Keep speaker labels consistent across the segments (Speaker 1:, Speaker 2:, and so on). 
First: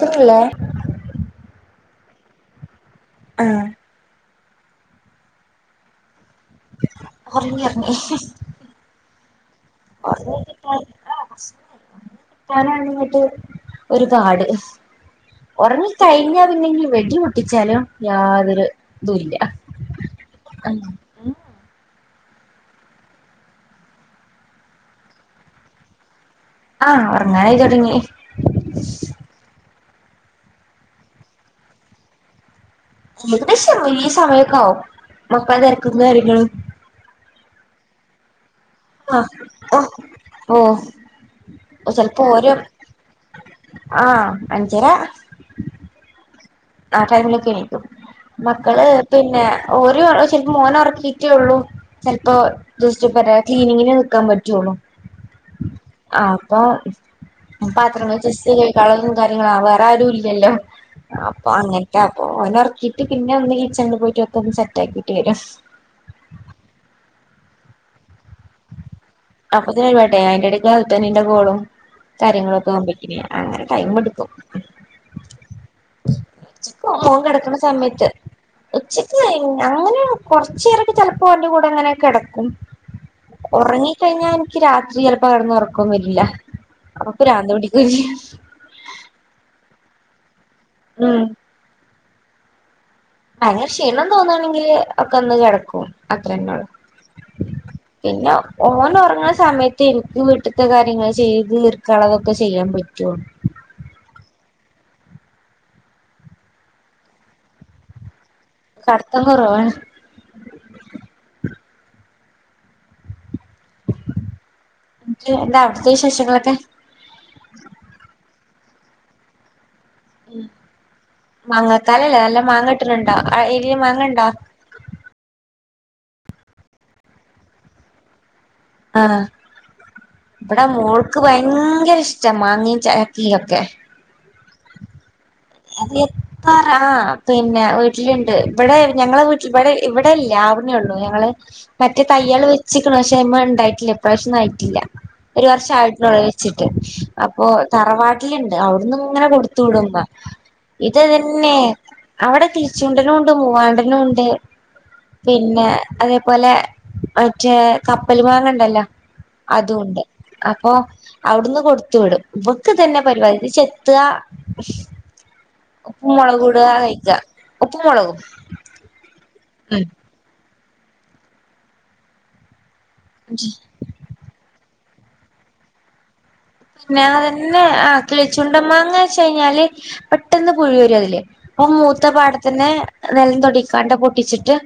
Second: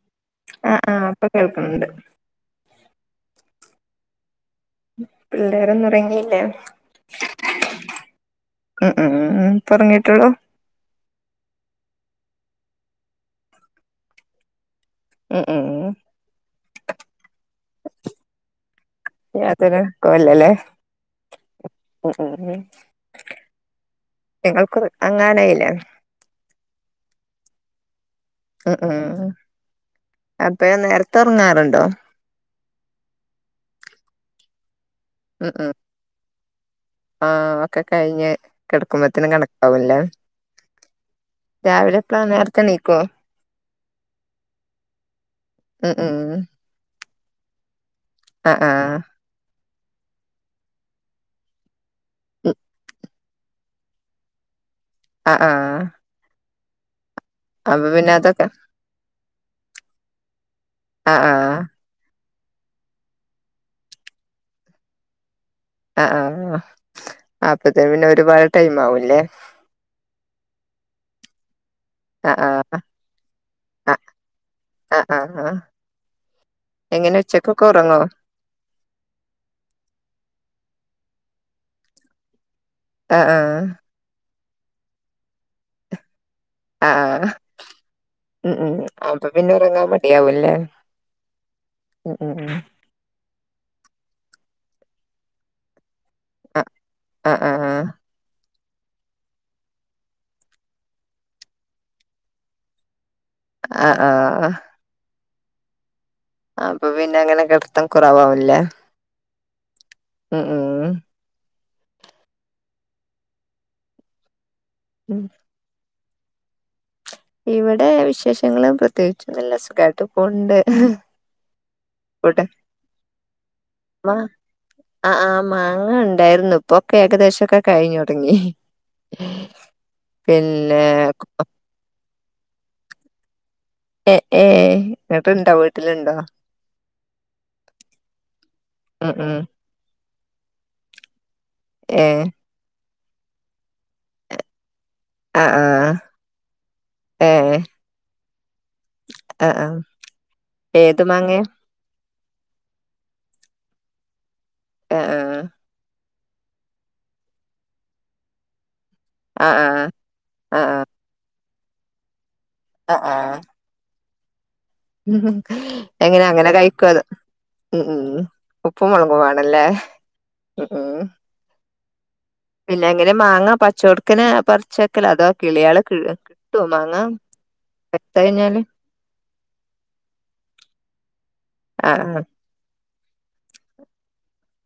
Speaker 1: ക്ക് ണ് ഇല്ലേ
Speaker 2: ആ ആ ഇപ്പൊ കേൾക്കുന്നുണ്ട്
Speaker 1: ആഹ
Speaker 2: പിള്ളേരൊന്നും ഉറങ്ങിയില്ലേ
Speaker 1: ഒറങ്ങി ഒറങ്ങി ഹി ഹി
Speaker 2: ഉം ഉം ഉം ഇപ്പൊ ഉറങ്ങിയിട്ടുള്ളൂ
Speaker 1: ഒരാഗിറ്റ് പ്പ [unintelligible] ഞ്ഞിട്ട് ഒരു പാട്
Speaker 2: ഉം ഉം
Speaker 1: ഒറങ്ങിക്കഴിഞ്ഞാ പിന്നെന്ന് വെടിപൊട്ടിച്ചാലും യാതൊരു ഇതുല്ല
Speaker 2: യാതൊരു കുലുക്കോല്ലല്ലേ ഉ ഉ ഉംഇങ്ങൾക്ക് ഉറങ്ങാനായിലേ
Speaker 1: ആ ഒറങ്ങാനായിത്തുടങ്ങി
Speaker 2: ഉം ഉം അപ്പൊയെ നേരത്തെ ഉറങ്ങാറുണ്ടോ
Speaker 1: ഏകദേശം ഈ സമയൊക്കാവും മക്കളെ തിരക്കും കാര്യങ്ങളും
Speaker 2: ആ ഒക്കെ കഴിഞ്ഞെ കിടക്കുമ്പത്തനും
Speaker 1: ആഹ്
Speaker 2: കണക്കാവില്ല
Speaker 1: ഓഹ്
Speaker 2: രാവിലെ എപ്പളാ നേരത്തെ നീക്കുവോ
Speaker 1: ആഹ അഞ്ചരാ
Speaker 2: ഉം ഉം
Speaker 1: ആ ടൈമിലൊക്കെ എണിക്കും
Speaker 2: ആഹ്
Speaker 1: മക്കള്
Speaker 2: ആഹ്
Speaker 1: പിന്നെ ഒര് ചെലപ്പോ മോന ഉറക്കിട്ടേ ഉള്ളൂ ചെലപ്പോ ക്കിപറ ക്ലീനിങ്ങിന് നിൽക്കാൻ പറ്റുള്ളൂ
Speaker 2: ആഹ ആഹ
Speaker 1: ആ അപ്പൊ ഞാൻ
Speaker 2: പിന്നെ
Speaker 1: പാത്രങ്ങൾ
Speaker 2: അതൊക്കെ
Speaker 1: ചാസ്റ്റ് ചെ കളും കാര്യങ്ങളും വേറെ ആരും ഇല്ലല്ലോ
Speaker 2: ആഹ് ആഹ്
Speaker 1: ന്നിട്ടപ്പോ ഓനെ ഒറക്കിയിട്ട് പിന്നെ ഒന്ന് കിച്ചണില് പോയിട്ട് ഒക്ക ഒന്ന് സെറ്റ് ആക്കിട്ട് വര
Speaker 2: ആഹ ആഹ അപ്പത്തേ പിന്നെ ഒരുപാട് ടൈം ആവുംല്ലേ
Speaker 1: അപ്പൊഴപാട്ടെ അയിന്റെടക്ക്ത്തന്റെ കോളും
Speaker 2: ആഹ്
Speaker 1: കാര്യങ്ങളൊക്കെ
Speaker 2: ആഹ്
Speaker 1: അവുബേക്കിന് അങ്ങനെ ടൈം ഇട്ക്കും
Speaker 2: ആഹ ആഹ് ആഹ
Speaker 1: ഉച്ചക്ക്
Speaker 2: എങ്ങനെ
Speaker 1: മോൻ കിടക്കണ
Speaker 2: ഉച്ചക്കൊക്കെ ഉറങ്ങോ
Speaker 1: സമയത്ത് ഉച്ചക്ക് അങ്ങനെ കൊറച്ചുേരക്ക ചെലപ്പോ ഓന്റ കൂടെ അങ്ങനെ കടക്കും
Speaker 2: ആഹ് ആഹ്
Speaker 1: ഒറങ്ങി കഴിഞ്ഞ നിക്ക് രാത്രി ചിലപ്പോ കടന്ന ഉറക്കം വരില്ല
Speaker 2: ആഹ
Speaker 1: അപ്പൊ
Speaker 2: ആഹാ
Speaker 1: പ്രാന്ത് പിടിക്കും
Speaker 2: ഉ ഉ അപ്പൊ പിന്നെ ഉറങ്ങാൻ മടിയാവൂല്ലേ
Speaker 1: ഉം
Speaker 2: ഉം ഉം ഉം
Speaker 1: അങ്ങനെ ക്ഷീണം തോന്നയാണെങ്കില് ഒക്കെന്ന് കിടക്കും അത്രന്നെള്ളൂ
Speaker 2: ആഹ് ആഹ് ആഹ്
Speaker 1: പിന്നെ ഓൻ ഒറങ്ങന സമയത്ത് നിക്ക് വീട്ടിലത്തെ കാര്യങ്ങൾ ചെയ്ത് തീർക്കുള്ളതൊക്കെ ചെയ്യാൻ പറ്റുള്ളൂ
Speaker 2: ആഹ ആഹ ആഹ അപ്പൊ പിന്നെ അങ്ങനെ കെടത്തം കുറവാവില്ലേ
Speaker 1: കട്ത്തം കുറവാണ്
Speaker 2: ഉം ഉം ഉം
Speaker 1: ച്ച് എന്താ അവിടത്തെ ശേഷങ്ങളൊക്കെ
Speaker 2: ഇവിടെ വിശേഷങ്ങളും പ്രത്യേകിച്ചൊന്നുമില്ല സുഖാട്ടു
Speaker 1: ഉ മാങ്ങക്കാലല്ലേ നല്ല
Speaker 2: ഇവിടെ
Speaker 1: മാങ്ങ ഇട്ടട്ടണ്ടോ ആ എരില് മാങ്ങ ഇണ്ടോ
Speaker 2: ആഹ ആഹ് മാങ്ങ ഇണ്ടായിരുന്നു ഇപ്പൊക്കെ ഏകദേശംക്കെ കഴിഞ്ഞു തുടങ്ങി
Speaker 1: ആഹ ഇവിടെ
Speaker 2: പിന്നെ
Speaker 1: മോൾക്ക് ഭയങ്കര ഇഷ്ടം മാങ്ങയും ചരക്കിയ ഒക്കെ
Speaker 2: ഏഹ് ഏഹ്
Speaker 1: അത് എത്രറ പിന്നെ വീട്ടിലുണ്ട് ഇവിടെ
Speaker 2: ഉം
Speaker 1: ഞങ്ങള
Speaker 2: ഉം
Speaker 1: വീട്ടിൽ ഇവിടെ ഇവിടെല്ല ഒള്ളൂ ഞങ്ങള് മറ്റേ
Speaker 2: ഏ
Speaker 1: തയ്യാള് വെച്ചിക്കണ പക്ഷെ അയ്മ ഉണ്ടായിട്ടില്ല ഇപ്രാവശ്യം ഒന്നും ആയിട്ടില്ല ഒരു
Speaker 2: ആഹ്
Speaker 1: വർഷം
Speaker 2: ആഹ്
Speaker 1: ആയിട്ടുള്ളുള്ള വെച്ചിട്ട്
Speaker 2: ഏ
Speaker 1: അപ്പൊ തറവാട്ടിലുണ്ട് അവിടുന്നന്ന് ഇങ്ങനെ
Speaker 2: ആഹ്
Speaker 1: കൊടുത്തു
Speaker 2: ആഹ്
Speaker 1: വിടും ഇമ്മ ഇത്
Speaker 2: ഏത്
Speaker 1: അത്
Speaker 2: മാങ്ങേ
Speaker 1: തന്നെ അവിടെ കിളിച്ചുണ്ടനും ഉണ്ട് മൂവാണ്ടനും ഉണ്ട്
Speaker 2: ആഹ്
Speaker 1: പിന്നെ അതേപോലെ മറ്റേ കപ്പൽ മാങ്ങ ഉണ്ടല്ലോ
Speaker 2: ആഹ്
Speaker 1: അത
Speaker 2: ആഹ്
Speaker 1: ഉണ്ട്
Speaker 2: ആഹ്
Speaker 1: അപ്പൊ
Speaker 2: ആഹ്
Speaker 1: അവിടുന്ന് കൊടുത്തു വിടും ഇപ്പേ ഇനിക്ക് ഇത് തന്നെ
Speaker 2: ആഹ് ആഹ്
Speaker 1: പരിപാടി ഇത് ചെത്ത
Speaker 2: എങ്ങനെ അങ്ങനെ കഴിക്കും അത്
Speaker 1: കഴിക്കുക ഉപ്പും
Speaker 2: ഉം
Speaker 1: മുളകും
Speaker 2: ഉം ഉപ്പും മുളക് വണല്ലേ
Speaker 1: ഉം
Speaker 2: ഉം പിന്നെ എങ്ങനെ മാങ്ങാ പച്ച ഒട്ക്കനെ പറച്ച് വെക്കലോ അതോ കിളിയള് കിഴ
Speaker 1: പിന്നെ അതന്നെ ആ കിളിച്ചുണ്ടമ്മങ്ങ വെച്ച കഴിഞ്ഞാല് പെട്ടന്ന് പുഴി വരും അതില് അപ്പൊ മൂത്ത
Speaker 2: ആഹ്
Speaker 1: പാടത്തിന്നെ നെല്ലം തൊടിക്കാണ്ട് പൊട്ടിച്ചിട്ട്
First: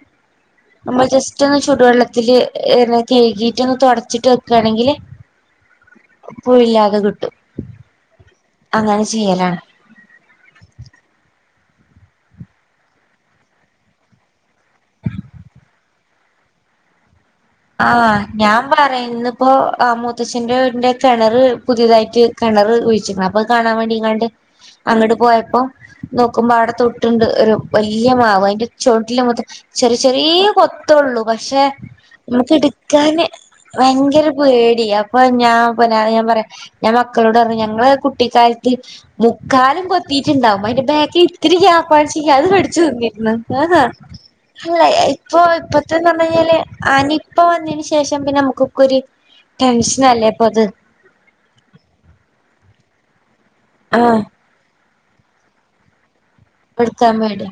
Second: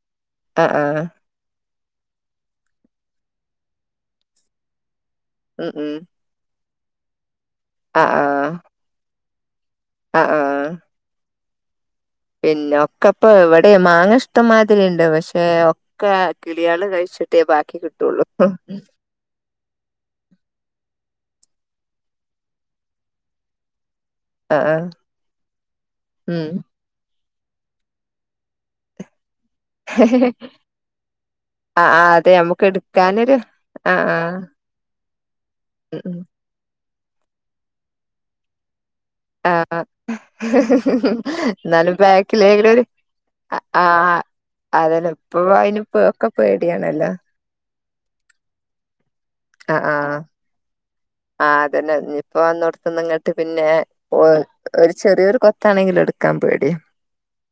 Speaker 2: ആഹ് ആഹ്
Speaker 1: നമ്മള് ജസ്റ്റ് ഒന്ന് ചൂടുവെള്ളത്തില് കയ്കീട്ട ഒന്ന് തുടച്ചിട്ട് വെക്കുകയാണെങ്കില്
Speaker 2: ഉം ഉം
Speaker 1: കെയ്പ്പൂ ഇല്ലാതെ കിട്ടും
Speaker 2: ആഹ് ആഹ്
Speaker 1: അങ്ങനെ ചെയ്യലാണ്
Speaker 2: ആഹ് ആഹ് ഇല്ല ഒക്കെപ്പൊ ഇവടെ മാങ്ങ ഇഷ്ടം മാതിരിയുണ്ട് പക്ഷെ ഒക്കെ കിളിയാള് കഴിച്
Speaker 1: ആഹ് ഞാൻ പറയ ഇന്ന് ഇപ്പൊ അ മൂത്തച്ഛന്റെ വീടിന്റെ കെണർ പുതിയതായിട്ട് കെണർ കുഴിച്ക്ണ് അപ്പൊ അയ് കാണാൻ വേണ്ടിങ്ങാണ്ട്
Speaker 2: ആഹ്
Speaker 1: അങ്ങട് പോയപ്പോ
Speaker 2: ഉം
Speaker 1: നോക്കുമ്പോ അവടെ തൊ ട്ട്ണ്ട് ഒരു വല്ല്യ മാവ് അയിന്റെ ചുവട്ടില് മൊത്തം ചെറിയ ചെറിയേ കെത്തൊള്ളൂ പക്ഷെ
Speaker 2: ആഹ് ആഹ് അതെ
Speaker 1: നമുക്ക് എടുക്കാന്
Speaker 2: എടുക്കാനൊരു ആഹ്
Speaker 1: വയങ്കരം
Speaker 2: ആഹ്
Speaker 1: പേടി അപ്പൊ ഞാൻ പ
Speaker 2: ഉം ഉം
Speaker 1: ഞാൻ പറയ ഞാൻ മക്കളോട് പറഞ്ഞി ഞങ്ങളെ കുട്ടിക്കാല ത്ത്
Speaker 2: ആഹ്
Speaker 1: മുക്കാലും കൊത്തീട്ടുണ്ടാവും അയിന്റെ ബേക്കി ഇത്തിരി
Speaker 2: എന്നാലും
Speaker 1: കാമ്പാ ചെങ്കിൽ അത്
Speaker 2: ബാക്കിലെങ്കിലും ഒരു
Speaker 1: കടിച്ചു തിന്നിരുന്നു
Speaker 2: ആഹ്
Speaker 1: ആന്ന്
Speaker 2: ആഹ്
Speaker 1: അല്ല
Speaker 2: അതന്നെ
Speaker 1: ഇപ്പൊ
Speaker 2: അയിന് ഇപ്പോ
Speaker 1: ഇപ്പത്തെന്ന് പറഞ്ഞ
Speaker 2: ഒക്കെ
Speaker 1: കൈഞ്ഞാല് ആ
Speaker 2: പേടിയാണല്ലോ
Speaker 1: നി നിപ്പ വന്നയ്ന് ശേഷം പിന്നെ നമ്മുക്കൊക്കൊരു ഒരു ടെൻഷനല്ലേ അപ്പൊ അത്
Speaker 2: ആ അതന്നെ നിപ്പ വന്നോട്ത്ത്ന്ന് ഇങ്ങട്ട് പിന്നെ
Speaker 1: ആഹ്
Speaker 2: ഓ ഒരു ചെറിയൊരു കൊത്താണെങ്കിലും എടുക്കാൻ പേ
Speaker 1: എടുത്താൻ പേടിയ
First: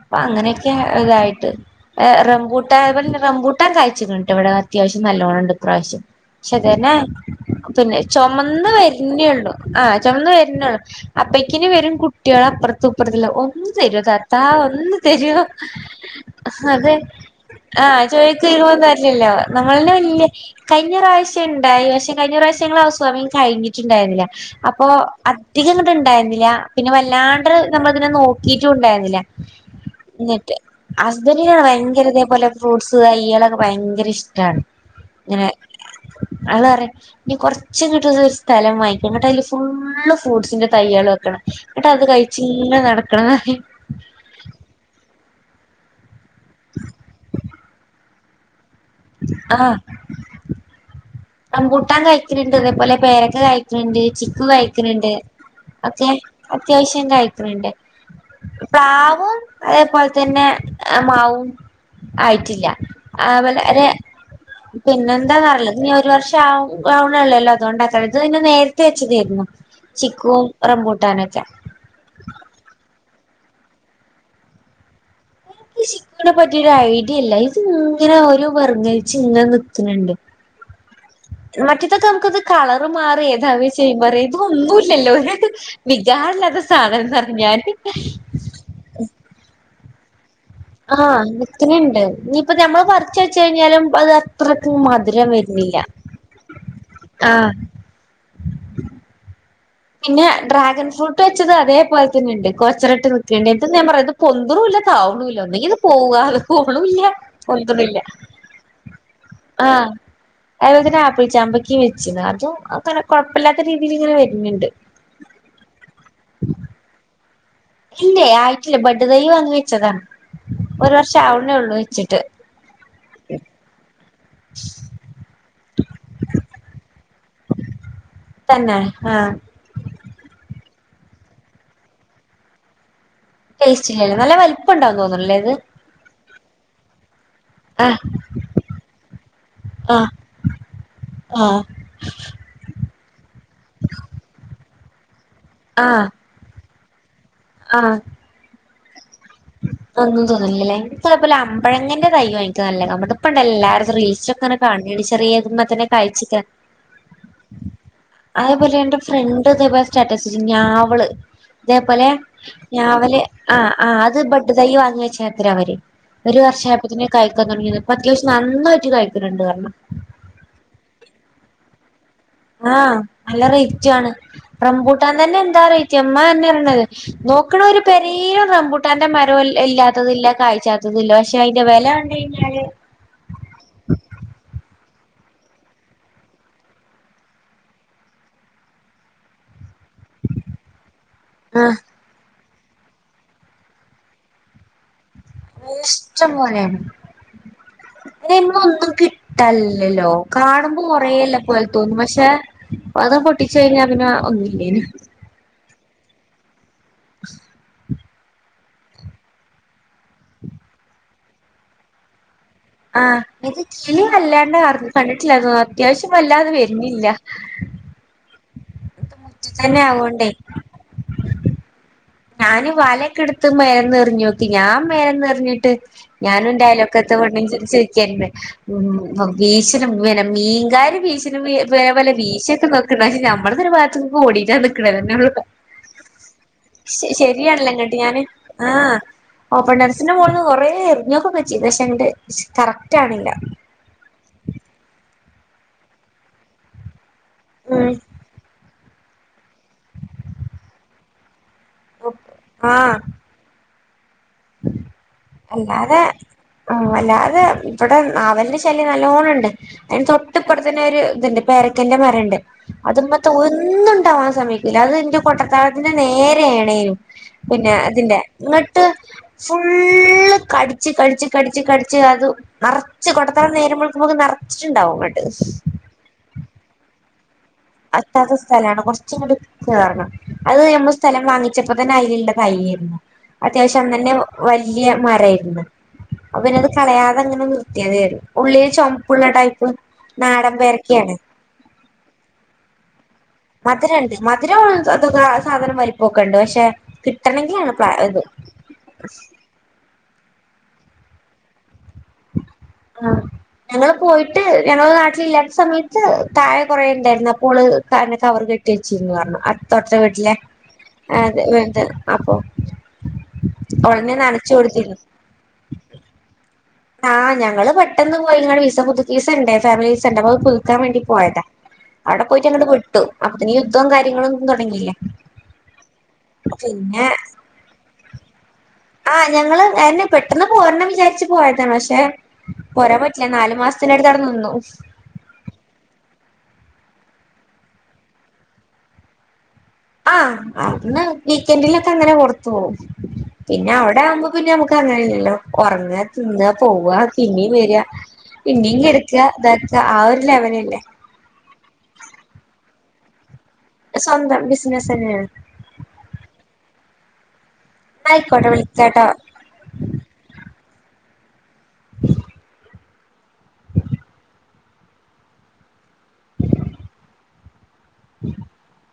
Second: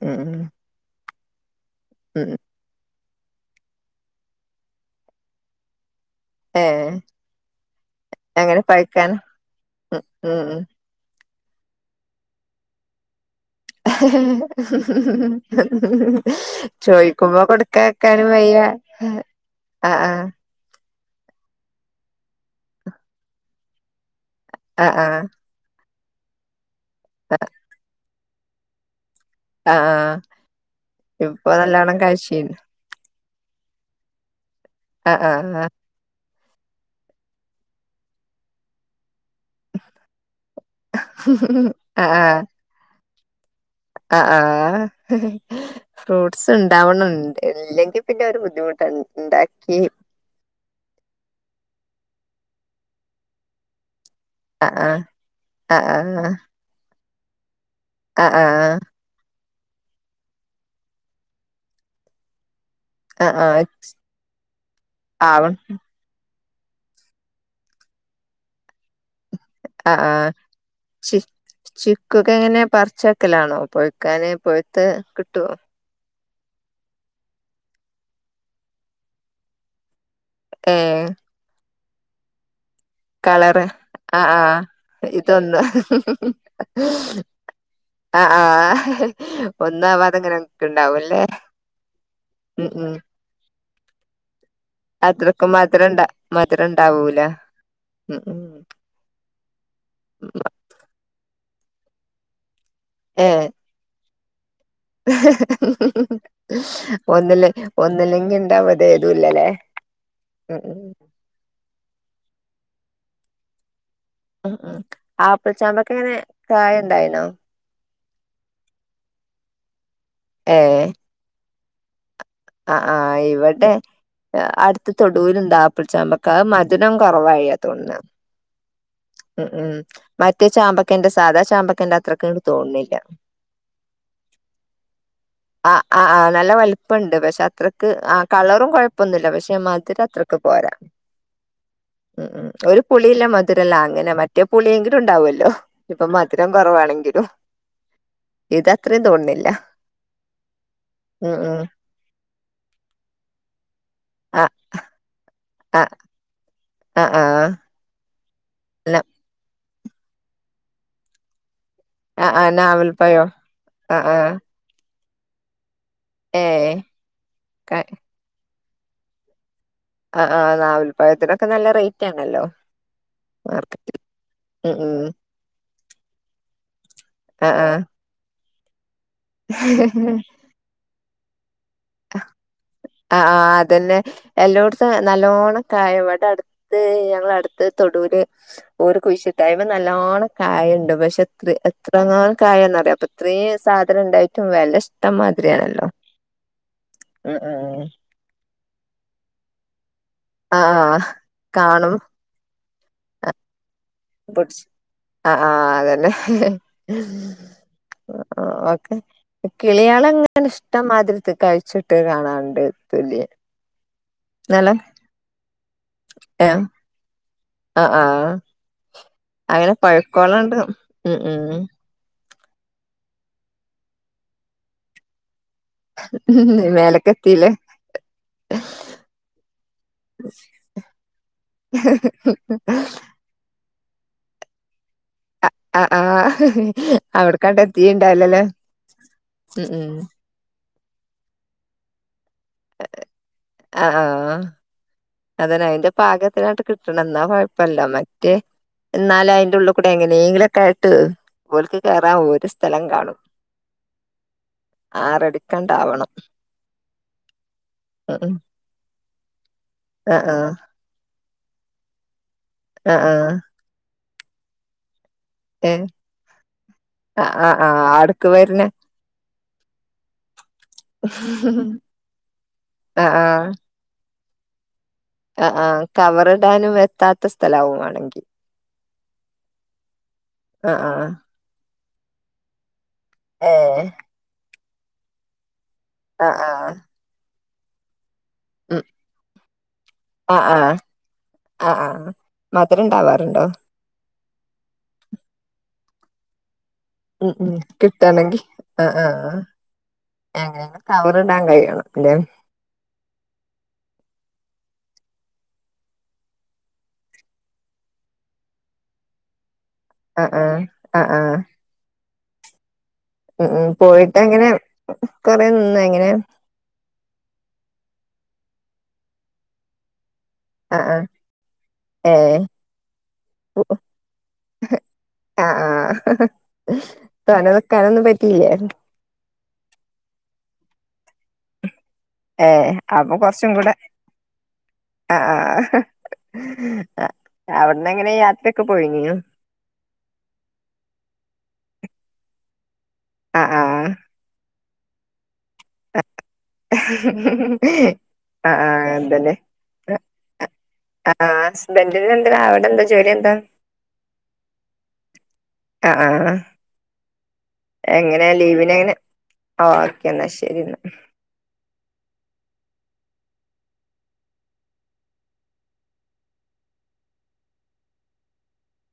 Speaker 1: അപ്പൊ
Speaker 2: ഉം
Speaker 1: അങ്ങനെയൊക്കെ ഇതായിട്ട്
Speaker 2: ഉം
Speaker 1: റംമ്പു അയ് പോലെന്നെ റംമ്പൂട്ടാൻ കായിചിക്കണ് ഇട്ടേ ഇവടെ അത്യാവശ്യം നല്ലോണം ഇണ്ട് ഇപ്രാശ്യം പക്ഷേ
Speaker 2: ഏഹ്
Speaker 1: അതന്നെ പിന്നെ
Speaker 2: എങ്ങനെ
Speaker 1: ചൊമന്ന്
Speaker 2: പഴുക്കാന
Speaker 1: വരുന്നേയുള്ളു ആ
Speaker 2: ഉം
Speaker 1: ചൊമന്ന്
Speaker 2: ഉം
Speaker 1: വരുന്നൊള്ളു അപ്പഴ്ക്കിന് വരും കുട്ട്യാളപ്പറത്തും ഇപ്പറത്തുള്ള ഒ ഒന്ന് തരോ താത്താ ഒന്ന് തരോ അതെ
Speaker 2: ചോയിക്കുമ്പോ
Speaker 1: ആഹ്
Speaker 2: കൊടുക്കാക്കാനും വയ്യ
Speaker 1: ചോദിചരുമ്പോ തരില്ലല്ലോ നമ്മളന്നെ
Speaker 2: ആഹ് ആഹ്
Speaker 1: വല്യ കഴിഞ്ഞറാവശ്യം ഇണ്ടായി പക്ഷെ കഴിഞ്ഞറാവശ്യം ഉണ്ടായി പക്ഷെ ഞങ്ങളെ ഹൗസ് വാമിങ് കഴിഞ്ഞിട്ടുണ്ടായിരുന്നില്ല അപ്പൊ
Speaker 2: ആഹ് ആഹ്
Speaker 1: അധികങ്ങട്ട് ഇണ്ടായിരുന്നില പിന്നെ വല്ലാണ്ട് നമ്മളതിനെ നോക്കീട്ടുണ്ടായിരുന്നില്ല
Speaker 2: ആഹ് ആഹ്
Speaker 1: ഇന്നിട്ട്
Speaker 2: ഇപ്പൊ
Speaker 1: ഹസ്ബന്റിന്
Speaker 2: നല്ലോണം
Speaker 1: വയങ്കര ഇതേപോലെ
Speaker 2: കഴിച്ചീന്
Speaker 1: ഫ്രൂട്സ് ത്ത് തൈയ്യെളൊക്കെ ഭയങ്കര ഇഷ്ടാണ്
Speaker 2: ആഹ്
Speaker 1: ഇങ്ങനെ
Speaker 2: ആഹ്
Speaker 1: ആള് പറയും ഇനി കൊറച്ചു കിട്ടുന്ന ഒരു സ്ഥലം വാങ്ങിക്ക ഇന്നട്ടയില് ഫുള്ള് ഫ്രൂട്ട്സിന്റെ തൈയ്യാള് വെക്കണം ഇന്നട്ട് അത് കഴിച്ച് ഇങ്ങനെ നടക്കണം പറയും
Speaker 2: ആ ആ ഫ്രൂട്ട്സ് ഇണ്ടാവണം ഇല്ലെങ്കി പിന്നെ അത് ഒരു ബുദ്ധിമുട്ടാണ്
Speaker 1: ആഹ് റംമ്പൂട്ടാൻ കായിക്കണുണ്ട് അതേപോലെ പേരക്ക കായിക്കണുണ്ട് ചി ക്കു
Speaker 2: ആഹ്
Speaker 1: കായിക്കണുണ്ട്
Speaker 2: ആഹ്
Speaker 1: ഒക്കെ
Speaker 2: ആഹ്
Speaker 1: അത്യാവശ്യം കായിക്കണുണ്ട്
Speaker 2: ആഹ് ആഹ്
Speaker 1: പ്ലാവും അയേപോലെ തന്നെ മാവും ആയിട്ടില്ല
Speaker 2: ആഹ് ആഹ്
Speaker 1: ആവലാരെ പിന്നെന്താ
Speaker 2: ആവ
Speaker 1: വേറെള്ളത് ഇനി ഒ രു വർഷാവ ആവണൊള്ളോല്ലോ അതുകൊണ്ടാക്കാരം ഇത് പിന്നെ നേരത്തെ വെച്ചതേരുന്നു
Speaker 2: ആഹ് ആ ഹ്ശ ചിക്കു ഒക്കെ എങ്ങനെ പറിച്ചെക്കലാണോ പഴുക്കാന് പഴുത്ത് കിട്ടുവോ
Speaker 1: ഇക്ക് ചിക്കുനെ പറ്റിയൊരു ഐഡിയ ഇല്ല ഇത് ഇങ്ങനെ ഒരു വെറങ്ങലിച്ച് ഇങ്ങനെ നിക്ക്ണ് ണ്ട്.
Speaker 2: ഏഹ്
Speaker 1: മറ്റേതൊക്കെ നമുക്കത് കളർ മാറെ
Speaker 2: കളറ്
Speaker 1: താവെ ചെയ്യു പറാ
Speaker 2: ആഹ് ആഹ്
Speaker 1: ഇതൊന്നുല്ലല്ലോ.
Speaker 2: ഇതൊന്ന്
Speaker 1: വികാരില്ലാത്ത സാധനം ന്ന് പറിം ഞാന്
Speaker 2: ആഹ് ആഹ് ഒന്നു ആവാതെങ്ങനെ
Speaker 1: ആഹ് മിത്തിനി ഇണ്ട് ഇനിയിപ്പ
Speaker 2: ഉം
Speaker 1: ഞമ്മള്
Speaker 2: ഉം
Speaker 1: പറിച്ച് വെച്ച് കഴിഞ്ഞാലും അത് അത്രക്ക് മ
Speaker 2: അത്രക്കും മധരം ണ്ടാ മധരം ണ്ടാവൂല
Speaker 1: ആഹ്
Speaker 2: ഉം മ്
Speaker 1: പിന്നെ ഡ്രാഗൻ ഫ്രൂട്ട് വെച്ചത് അതേപോലെ തന്നെ ണ്ട് [unintelligible] ഇത് ഞാൻ പറയാ പൊന്തുറുംല്ല
Speaker 2: ഒന്നില്ലേ
Speaker 1: പൊന്തണില്ല
Speaker 2: ഒന്നില്ലെങ്കി ഇണ്ടാവ ഇത്‌ ഏതുല്ലലേ
Speaker 1: പ്പ
Speaker 2: [unintelligible]
Speaker 1: തന്നെ ആപ്പിൾ ചാമ്പക്കെ വെച്ചീന്ന് അതും അങ്ങനെ കെഴ്പ്പല്ലാത്ത രീതിയില് ങ്ങനെ വെ
Speaker 2: ഉം ഉം ആപ്പിൾ ചാമ്പക്കെ എങ്ങനെ കായണ്ടായി ണോ
Speaker 1: ഇല്ലേ ആയിട്ടില്ലേ ബഡ് തൈ വാങ്ങി വെച്ചതാ
Speaker 2: ഏഹ്
Speaker 1: ഒരു വർഷം ആവുന്നേയുള്ളു വെച്ചിട്ട്
Speaker 2: ആഹ് ആഹ് ഇവിടെ അടുത്ത് തൊടു ലുണ്ട് ആപ്പിൾ ചാമ്പക്ക അഹ് മധുരം കൊറവായ തോൺണേ
Speaker 1: തന്നെ ആഹ്
Speaker 2: ഉം ഉം മറ്റേ ചാമ്പക്കന്റെ സാധാ ചാമ്പക്കന്റെ അത്രക്ക് ങ്ങട് തോണ്ല്ല
Speaker 1: ടേസ്റ്റി ല്ലല്ലേ നല്ല വലിപ്പംണ്ടാവും തോന്ന്ണ്ല്ലേ അത്‌
Speaker 2: അ അ ആഹ് നല്ല വലിപ്പണ്ട് പക്ഷേ ത്രക്ക് ആഹ് കളറും കൊഴപ്പൊന്നുല്ല പക്ഷെ മധ് രം
Speaker 1: ആഹ്
Speaker 2: അത്രക്ക് പോരാ
Speaker 1: ആഹ്
Speaker 2: ഉം ഉം ഒരു പുളില്ല മധുരല്ല അങ്ങനെ മറ്റേ പുളിയെങ്കിലും ഉണ്ടാവുഅല്ലോ ഇപ്പൊ
Speaker 1: ആഹ്
Speaker 2: മ ധുരം കുറവാണെങ്കിലും
Speaker 1: ആഹ്
Speaker 2: ഇത് അത്രേം തോണ് ണില്ല
Speaker 1: ഒന്നും തോന്നുല്ലല്ലേ എനി കൊഴപ്പല്ല
Speaker 2: ഉം
Speaker 1: അമ്പഴങ്ങന്റെ തൈയ് എനിക്ക് നല്ല [unintelligible] ഇപ്പ ണ്ട എല്ലാ റീൽസ് ഒക്കെ
Speaker 2: ആ
Speaker 1: ഇങ്ങനെ കാണുന്നെയാണ് ചെറിയതുമ്മേ തന്നെ കായ്ചിട്ട
Speaker 2: ആഹ് ആഹ്
Speaker 1: അതേപോലെ എന്റെ ഫ്രണ്ട് ഇതേപോലെ സ്റ്റാറ്റസ് വെച്ച് ഞാവ്ള് ഇതേപോലെ
Speaker 2: ആ ആ
Speaker 1: ഞാവല്
Speaker 2: നാവൽപ്പഴോ
Speaker 1: ആഹ്
Speaker 2: ആ
Speaker 1: ആഹ്
Speaker 2: ആ
Speaker 1: അത് ബഡ് തൈ വാങ്ങി വെച്ചത്രരാ അവര് ഒരു
Speaker 2: ഏ
Speaker 1: വർഷായപ്പോ തന്നെ കായിക്കാൻ
Speaker 2: ക
Speaker 1: തുടങ്ങിയതാ ഇപ്പൊ അത്യാവശ്യം നന്നായിട്ട് കായിക്ക്ണ് ണ്ട്റ്ഞ്ഞ്
Speaker 2: അഹ് ആഹ് നാവൽപഴത്തിനൊക്കെ നല്ല റേറ്റ് ആണല്ലോ
Speaker 1: ആഹ് നല്ല
Speaker 2: മാർക്കറ്റിൽ
Speaker 1: റേറ്റാണ്
Speaker 2: ഉം ഉം
Speaker 1: റംബൂട്ടാൻ തന്നെ എന്താ റേറ്റ് ഇന്നാ തന്നെ ഇന്ന്
Speaker 2: ആ
Speaker 1: നോക്കണ
Speaker 2: ആ
Speaker 1: ഒരു പെരേം റമ്പൂട്ടാന്റെ മരവും ഇല്ല ഇല്ലാത്തത് ഇല്ല കാഴ്ച്ചാ ത്തതുല്ല പക്ഷെ അതിന്റെ വിലകണ്ട് കഴിഞ്ഞാല്
Speaker 2: അഹ് ആഹ് അതന്നെ എല്ലോട്ത്തും നല്ലോണ്ണം കായ ഇവടെ അടുത്ത് ഞങ്ങള അടുത്ത് തൊടൂല് ഓര് കുഴിച്ച് ട്ടാ അയ്മ നല്ലോണ്ണം കായണ്ട് പക്ഷെ ത്ര എ
Speaker 1: ആഹ്
Speaker 2: ത്രങ്ങാനും കായന്ന്റിയ അപ്പൊ ഇത്രം സാധനം ഉണ്ടായിട്ടും വില ഇഷ്ടംമാതിരിയാണല്ലോ
Speaker 1: ഇഷ്ടം പോലെയാണ് അയ്മ ഒന്നും കിട്ടാൻ ല്ലല്ലോ
Speaker 2: ആ ആ
Speaker 1: കാണുമ്പം കൊറേ ള്ള പോല
Speaker 2: കാണും
Speaker 1: തോന്നും പക്ഷെ അത് പൊട്ടിച്ച് കഴിഞ്ഞാ പിന്നെ ഒന്നുമില്ലേന്
Speaker 2: അഹ് ആഹ് അതന്നെ ആഹ് ഓക്കെ കിളികളങ്ങന ഇഷ്ടംമാതിരി തി കഴിച്ചിട്ടെ കാണാണ്ട്
Speaker 1: ആഹ്
Speaker 2: തുല്യ
Speaker 1: ഇത് കിളി വല്ലാണ്ട് കടന്ന് കണ്ടിട്ടില്ലാ തോന്ന് അത്യാവശ്യം വല്ലാതെ വരുന്നില്ല
Speaker 2: അഹ് ആഹ് അങ്ങനെ
Speaker 1: മുറ്റത്തന്നെ ആവോണ്ടേ
Speaker 2: പഴുക്കോളണ്ട് ഉം ഉം
Speaker 1: ഞാന് വലക്കെട്ത്ത് മേന്നെറിഞ്ഞോക്കി ഞാ മേന്നെറിഞ്ഞിട്ട് ഞാനും
Speaker 2: മേലക്ക്
Speaker 1: എന്റയലൊക്കത്ത വെണ്ണും
Speaker 2: എത്തില്ലേ
Speaker 1: ചിരിച്ചിരിക്കരുന്ന് ഉം വ വീശലും വ്വെനെ മീൻകാര് വീശലും വി വേ പോലെ വീശിക്കെ നോ ക്ക്ന്ന അത്‌ ഞമ്മട്തൊരു [unintelligible] ഓടിട്ടാ നിക്ക്ണത് രണ്ടാളും
Speaker 2: അഹ് ആഹ്
Speaker 1: ശ
Speaker 2: അവിടക്കാണ്ട്
Speaker 1: ശരിയാണല്ലേ ഇങ്ങട്ട് ഞാന്
Speaker 2: എത്തിണ്ടാവില്ലല്ലേ
Speaker 1: ആഹ്
Speaker 2: ഉം
Speaker 1: ഓപ്പൺ
Speaker 2: ഉം
Speaker 1: ടെറിസിന്റെ മോള് കൊറെ എറിഞ്ഞൊക്കെ പ ചെയ്ത് പക്ഷേ ങ്ങട്ട് ശ് കറക്റ്റ് ആവണില്ല.
Speaker 2: അഹ് ആഹ് ആഹ് അതന്നെ അയിന്റെ പാകത്തിനായിട്ട് കിട്ടണം എന്നാ കൊഴപ്പല്ല
Speaker 1: ഉം
Speaker 2: മറ്റേ എന്നാലും അയിന്റെ ഉള്ള് കൂടെ എങ്ങനെങ്കിലുക്കെ ആയിട്ട് ഓൾക്ക് കേറാം ഓര് സ്ഥലം
Speaker 1: ആഹ്
Speaker 2: കാണും.
Speaker 1: അല്ലാതെ
Speaker 2: ആറടിക്കണ്ടാവണം
Speaker 1: ആഹ് അല്ലാതെ ഇവടെ
Speaker 2: ആഹ്
Speaker 1: നാവൽ ശ ല്ലി നല്ലോണണ്ട് അതിന്
Speaker 2: ആഹ്
Speaker 1: തൊട്ട്പ്പർത്തന്നെ ഒര് ഇത്ണ്ട് പേരക്കന്റെ മരണ്ട് അത്
Speaker 2: ആഹ്
Speaker 1: മ്മെത്ത
Speaker 2: ആഹ്
Speaker 1: ഒന്ന് ന്നും ണ്ടാവാൻ സമ്മയ്ക്കൂല അത് ഇൻ്റെ
Speaker 2: ഏഹ്
Speaker 1: പൊട്ടത്താഴത്തിന്റെ നേരെ ആണേലും
Speaker 2: ആഹ് ആഹ്
Speaker 1: പിന്നെ
Speaker 2: ആഹ്
Speaker 1: അതിന്റെ
Speaker 2: ആട്ക്ക് വര്ണെ
Speaker 1: ഇങ്ങട്ട് ഫുള്ള് കടി ച്ച് കടിച്ച് കടിച്ച് കടിച്ച് അത്
Speaker 2: ആഹ്
Speaker 1: നറച്ച് കൊട്ടത്തറ നേരം വെളുക്കുമ്പക്ക് നറച്ചിണ്ടാവും അ
Speaker 2: അഹ് ആഹ് കവറ്ഡാനും എത്താത്ത സ്ഥലാവും. വാണെങ്കി
Speaker 1: അറ്റാത്ത സ്ഥലാണ് കൊർച്ച് ഇങ്ങട് കേറണം അത്
Speaker 2: ആഹ്
Speaker 1: ഞമ്മൾ
Speaker 2: ആഹ്
Speaker 1: സ്ഥലം വാങ്ങി ച്ചപ്പം തന്നെ അയിലുള്ള തൈ ആരുന്നു
Speaker 2: ഏഹ്
Speaker 1: അത്യാവശ്യം തന്നെ വല്യയ മരാഇരുന്നു. അപ്പൊ
Speaker 2: ആഹ്
Speaker 1: പിന്നെത്
Speaker 2: ആഹ്
Speaker 1: കളയാതെ അങ്ങനെ നിർത്തിയതാരുന്ന് ഉള്ളിൽ
Speaker 2: ഉം
Speaker 1: ചുമപ്പുള്ള ടൈപ്പ്.
Speaker 2: ആഹ്
Speaker 1: നാടൻ
Speaker 2: ആഹ്
Speaker 1: പേരക്കയാണ്
Speaker 2: ആഹ് ആഹ് മധുരം ണ്ടാവാറുണ്ടോ?
Speaker 1: മധുരണ്ട് മധുരം അതൊക്കെ സാധനം വലപ്പൊക്കെ ണ്ട് പക്ഷെ
Speaker 2: ഉം ഉം
Speaker 1: കിട്ടണെങ്കിലാണ് പ്ല ഇത്
Speaker 2: കിട്ടനങ്കി ആഹ് ആഹ് എങ്ങനെങ്കിലും കവറ് ഇടാൻ കഴിയണം ല്ലെ?
Speaker 1: ആഹ് ഞങ്ങള് പോയിട്ട് ഞങ്ങള് നാട്ടില് ഇല്ലാത്ത സമയത്ത് താഴെ കൊറേ ണ്ടായിരുന്നു. അപ്പോള് കാരണം കവർ കെ ച്ചീന്ന് പർഞ്ഞു അട്ത്തൊട്ട
Speaker 2: ആഹ്
Speaker 1: വീട്ടിലേ
Speaker 2: ആഹ് ആഹ് ആഹ്
Speaker 1: അത് വേണ്ട അപ്പൊ
Speaker 2: ഉം ഉം പോയിട്ട്
Speaker 1: ഓളന്നെ
Speaker 2: അങ്ങനെ
Speaker 1: നനച്ചു കൊടുത്തിരുന്നു
Speaker 2: കൊറേ നിന്ന് എങ്ങനെ?
Speaker 1: ആഹ് ഞങ്ങള് പെട്ടെന്ന് പോയി ഇങ്ങ വിസ പുതുക്കീസ് വിസണ്ടേ ഫാമിലീസ് വിസണ്ട് അപ്പ പുതുക്കാൻ
Speaker 2: ആഹ്
Speaker 1: വേണ്ടി
Speaker 2: ആഹ്
Speaker 1: പോയതാ. അഒടെ
Speaker 2: ഏഹ്
Speaker 1: പോയിട്ട് അങ്ങട്ട് വിട്ടു അപ്പത്ത്ന് യുദ്ധോം കാര്യങ്ങളും തുടങ്ങിയില്ലേ.
Speaker 2: ആഹ് ആഹ്
Speaker 1: പിന്നെ
Speaker 2: തോന്നേ നിക്കാനൊന്നും പറ്റിയില്ലേ?
Speaker 1: ആഹ് ഞങ്ങള് അഹന്നെ പെട്ടെന്ന് പോരണം വിചാരിച്ച് പോയതാണ് പക്ഷെ
Speaker 2: ഏഹ്
Speaker 1: പോരാ
Speaker 2: അപ്പൊ
Speaker 1: പറ്റില്ല
Speaker 2: കൊറച്ചും
Speaker 1: നാലു
Speaker 2: കൂടെ
Speaker 1: മാസത്തിനട്ത്ത് അഒടെ നിന്നു ഉം.
Speaker 2: ആഹ് ആഹ് അഹ് അഒട്ന്ന് എങ്ങനെ യാത്രക്കെ പോയിനോ?
Speaker 1: ആഹ് അന്ന് വീക്കെൻഡിലൊക്കെ അങ്ങനെ കൊടുത്തു.
Speaker 2: ആ ആ
Speaker 1: പിന്നെ അവടെ ആവുമ്പോ പിന്നെ നമുക്ക് അങ്ങനെല്ലല്ലോ ഒറങ്ങ തിന്നാ പോവാ പിന്നീ വര
Speaker 2: ആ ആ
Speaker 1: പിന്നീ കെട്ക്ക ഇതാക്ക ആഹ് ഒരു ലെവല് ല്ലേ.
Speaker 2: ആഹ് ഹസ്ബന്റിന് എന്താ അഒടെ എന്താ ജോലി ന്താ?
Speaker 1: സ്വന്തം ബിസിനസ് ന്നെ.
Speaker 2: ആഹ് ആഹ് എങ്ങനെ
Speaker 1: ആയിക്കോട്ടെ
Speaker 2: ലീവിന് എങ്ങനെ
Speaker 1: വിളിക്കാട്ടോ
Speaker 2: ആഹ് ഓക്കെ ന്നാ ശരി ന്നാ.
Speaker 1: ഉം [inaudible]